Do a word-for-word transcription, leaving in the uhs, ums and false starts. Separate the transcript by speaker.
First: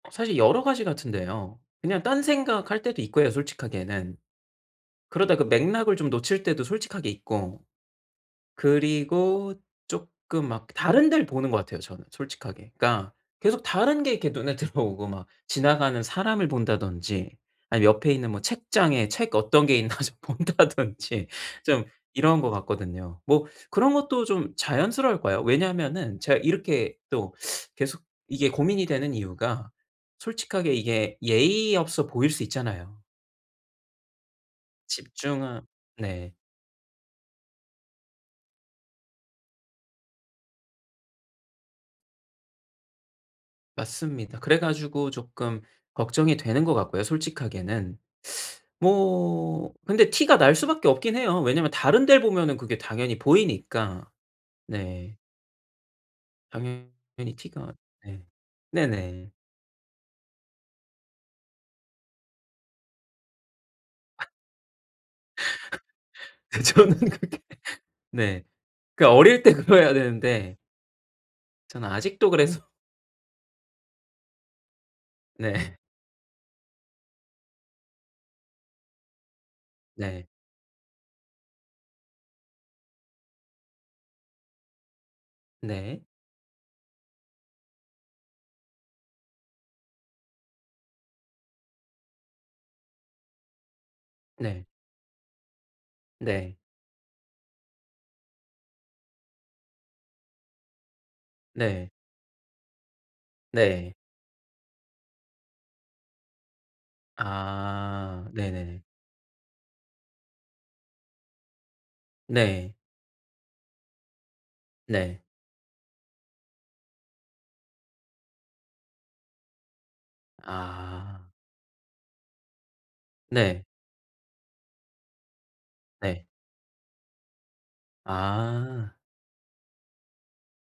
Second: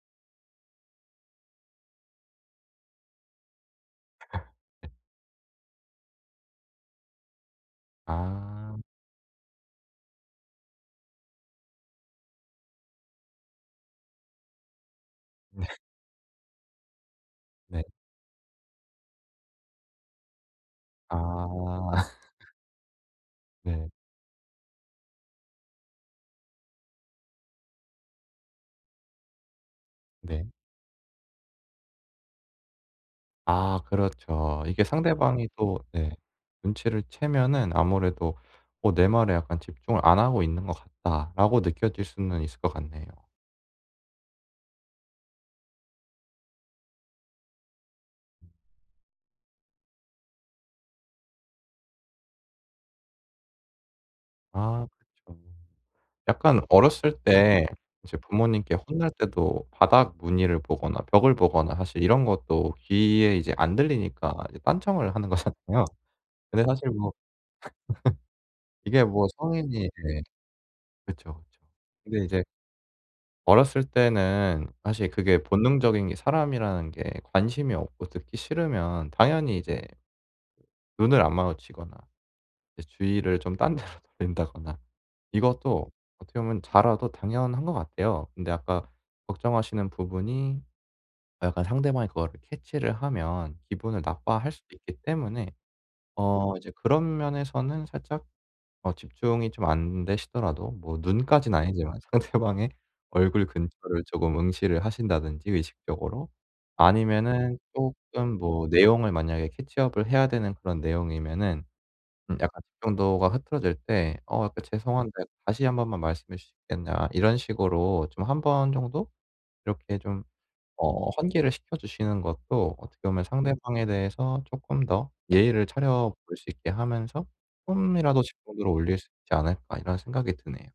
Speaker 1: 사실 여러 가지 같은데요. 그냥 딴생각할 때도 있고요, 솔직하게는. 그러다 그 맥락을 좀 놓칠 때도 솔직하게 있고
Speaker 2: 아.
Speaker 1: 그리고 쪼끔 막 다른 데를 보는 것 같아요, 저는 솔직하게. 그러니까 계속 다른 게 이렇게 눈에 들어오고 막
Speaker 2: 네.
Speaker 1: 지나가는 사람을 본다든지
Speaker 2: 네.
Speaker 1: 아니면 옆에 있는 뭐 책장에 책 어떤 게 있나 좀 본다든지 좀
Speaker 2: 아.
Speaker 1: 이런 것 같거든요. 뭐
Speaker 2: 네.
Speaker 1: 그런 것도 좀 자연스러울 거예요. 왜냐하면은 제가 이렇게 또 계속 이게 고민이 되는 이유가
Speaker 2: 네.
Speaker 1: 솔직하게 이게 예의 없어 보일 수 있잖아요.
Speaker 2: 아 그렇죠. 이게 상대방이
Speaker 1: 집중하
Speaker 2: 또 네
Speaker 1: 네.
Speaker 2: 눈치를 채면은 아무래도 어 '내 말에 약간 집중을 안 하고 있는 것 같다.'라고 느껴질 수는 있을 것 같네요.
Speaker 1: 맞습니다. 그래 가지고 쪼끔 걱정이 되는 것 같고요, 솔직하게는. 뭐 근데 티가 날 수밖에 없긴 해요. 왜냐면 다른 델 보면은 그게 당연히 보이니까.
Speaker 2: 아
Speaker 1: 네.
Speaker 2: 그렇죠. 약간 어렸을
Speaker 1: 당연히
Speaker 2: 때
Speaker 1: 티가
Speaker 2: 이제
Speaker 1: 네.
Speaker 2: 부모님께 혼날
Speaker 1: 네네.
Speaker 2: 때도 바닥 무늬를 보거나 벽을 보거나 사실 이런 것도 귀에 이제 안 들리니까 이제 딴청을 하는 거잖아요.
Speaker 1: 그
Speaker 2: 근데 사실
Speaker 1: 정도는
Speaker 2: 뭐
Speaker 1: 그렇게 네
Speaker 2: 이게
Speaker 1: 그
Speaker 2: 뭐
Speaker 1: 어릴 때
Speaker 2: 성인이
Speaker 1: 그래야
Speaker 2: 이제
Speaker 1: 되는데
Speaker 2: 그쵸, 그쵸.
Speaker 1: 저는
Speaker 2: 근데
Speaker 1: 아직도
Speaker 2: 이제
Speaker 1: 그래서
Speaker 2: 어렸을 때는 사실 그게
Speaker 1: 네.
Speaker 2: 본능적인 게 사람이라는 게 관심이 없고 듣기 싫으면 당연히 이제
Speaker 1: 네.
Speaker 2: 눈을 안 마주치거나 이제 주의를 좀 딴 데로 돌린다거나 이것도
Speaker 1: 네.
Speaker 2: 어떻게 보면 자라도 당연한 것 같아요. 근데 아까 걱정하시는 부분이 아 약간 상대방이 그거를 캐치를 하면 기분을 나빠할
Speaker 1: 네.
Speaker 2: 수도 있기 때문에
Speaker 1: 네.
Speaker 2: 어 이제 그런 면에서는 살짝 어 집중이 좀 안되시더라도 뭐 눈까지는
Speaker 1: 네.
Speaker 2: 아니지만 상대방의 얼굴
Speaker 1: 네.
Speaker 2: 근처를 쪼금 응시를 하신다든지 의식적으로. 아니면은
Speaker 1: 아
Speaker 2: 쪼끔 뭐
Speaker 1: 네네네.
Speaker 2: 내용을 만약에 캐치 업을 해야 되는 그런 내용이면은 음 약간
Speaker 1: 네.
Speaker 2: 집중도가 흐트러질 때 "어 약간 죄송한데
Speaker 1: 네.
Speaker 2: 다시 한 번만 말씀해 주시겠냐." 이런 식으로 좀 한 번 정도 이렇게 좀 어
Speaker 1: 아.
Speaker 2: 환기를 시켜주시는 것도 어떻게 보면
Speaker 1: 네.
Speaker 2: 상대방에 대해서 쪼끔 더 예의를 차려볼
Speaker 1: 네.
Speaker 2: 수 있게 하면서 쪼끔이라도 집중도를
Speaker 1: 아.
Speaker 2: 올릴 수 있지 않을까 이런 생각이 드네요.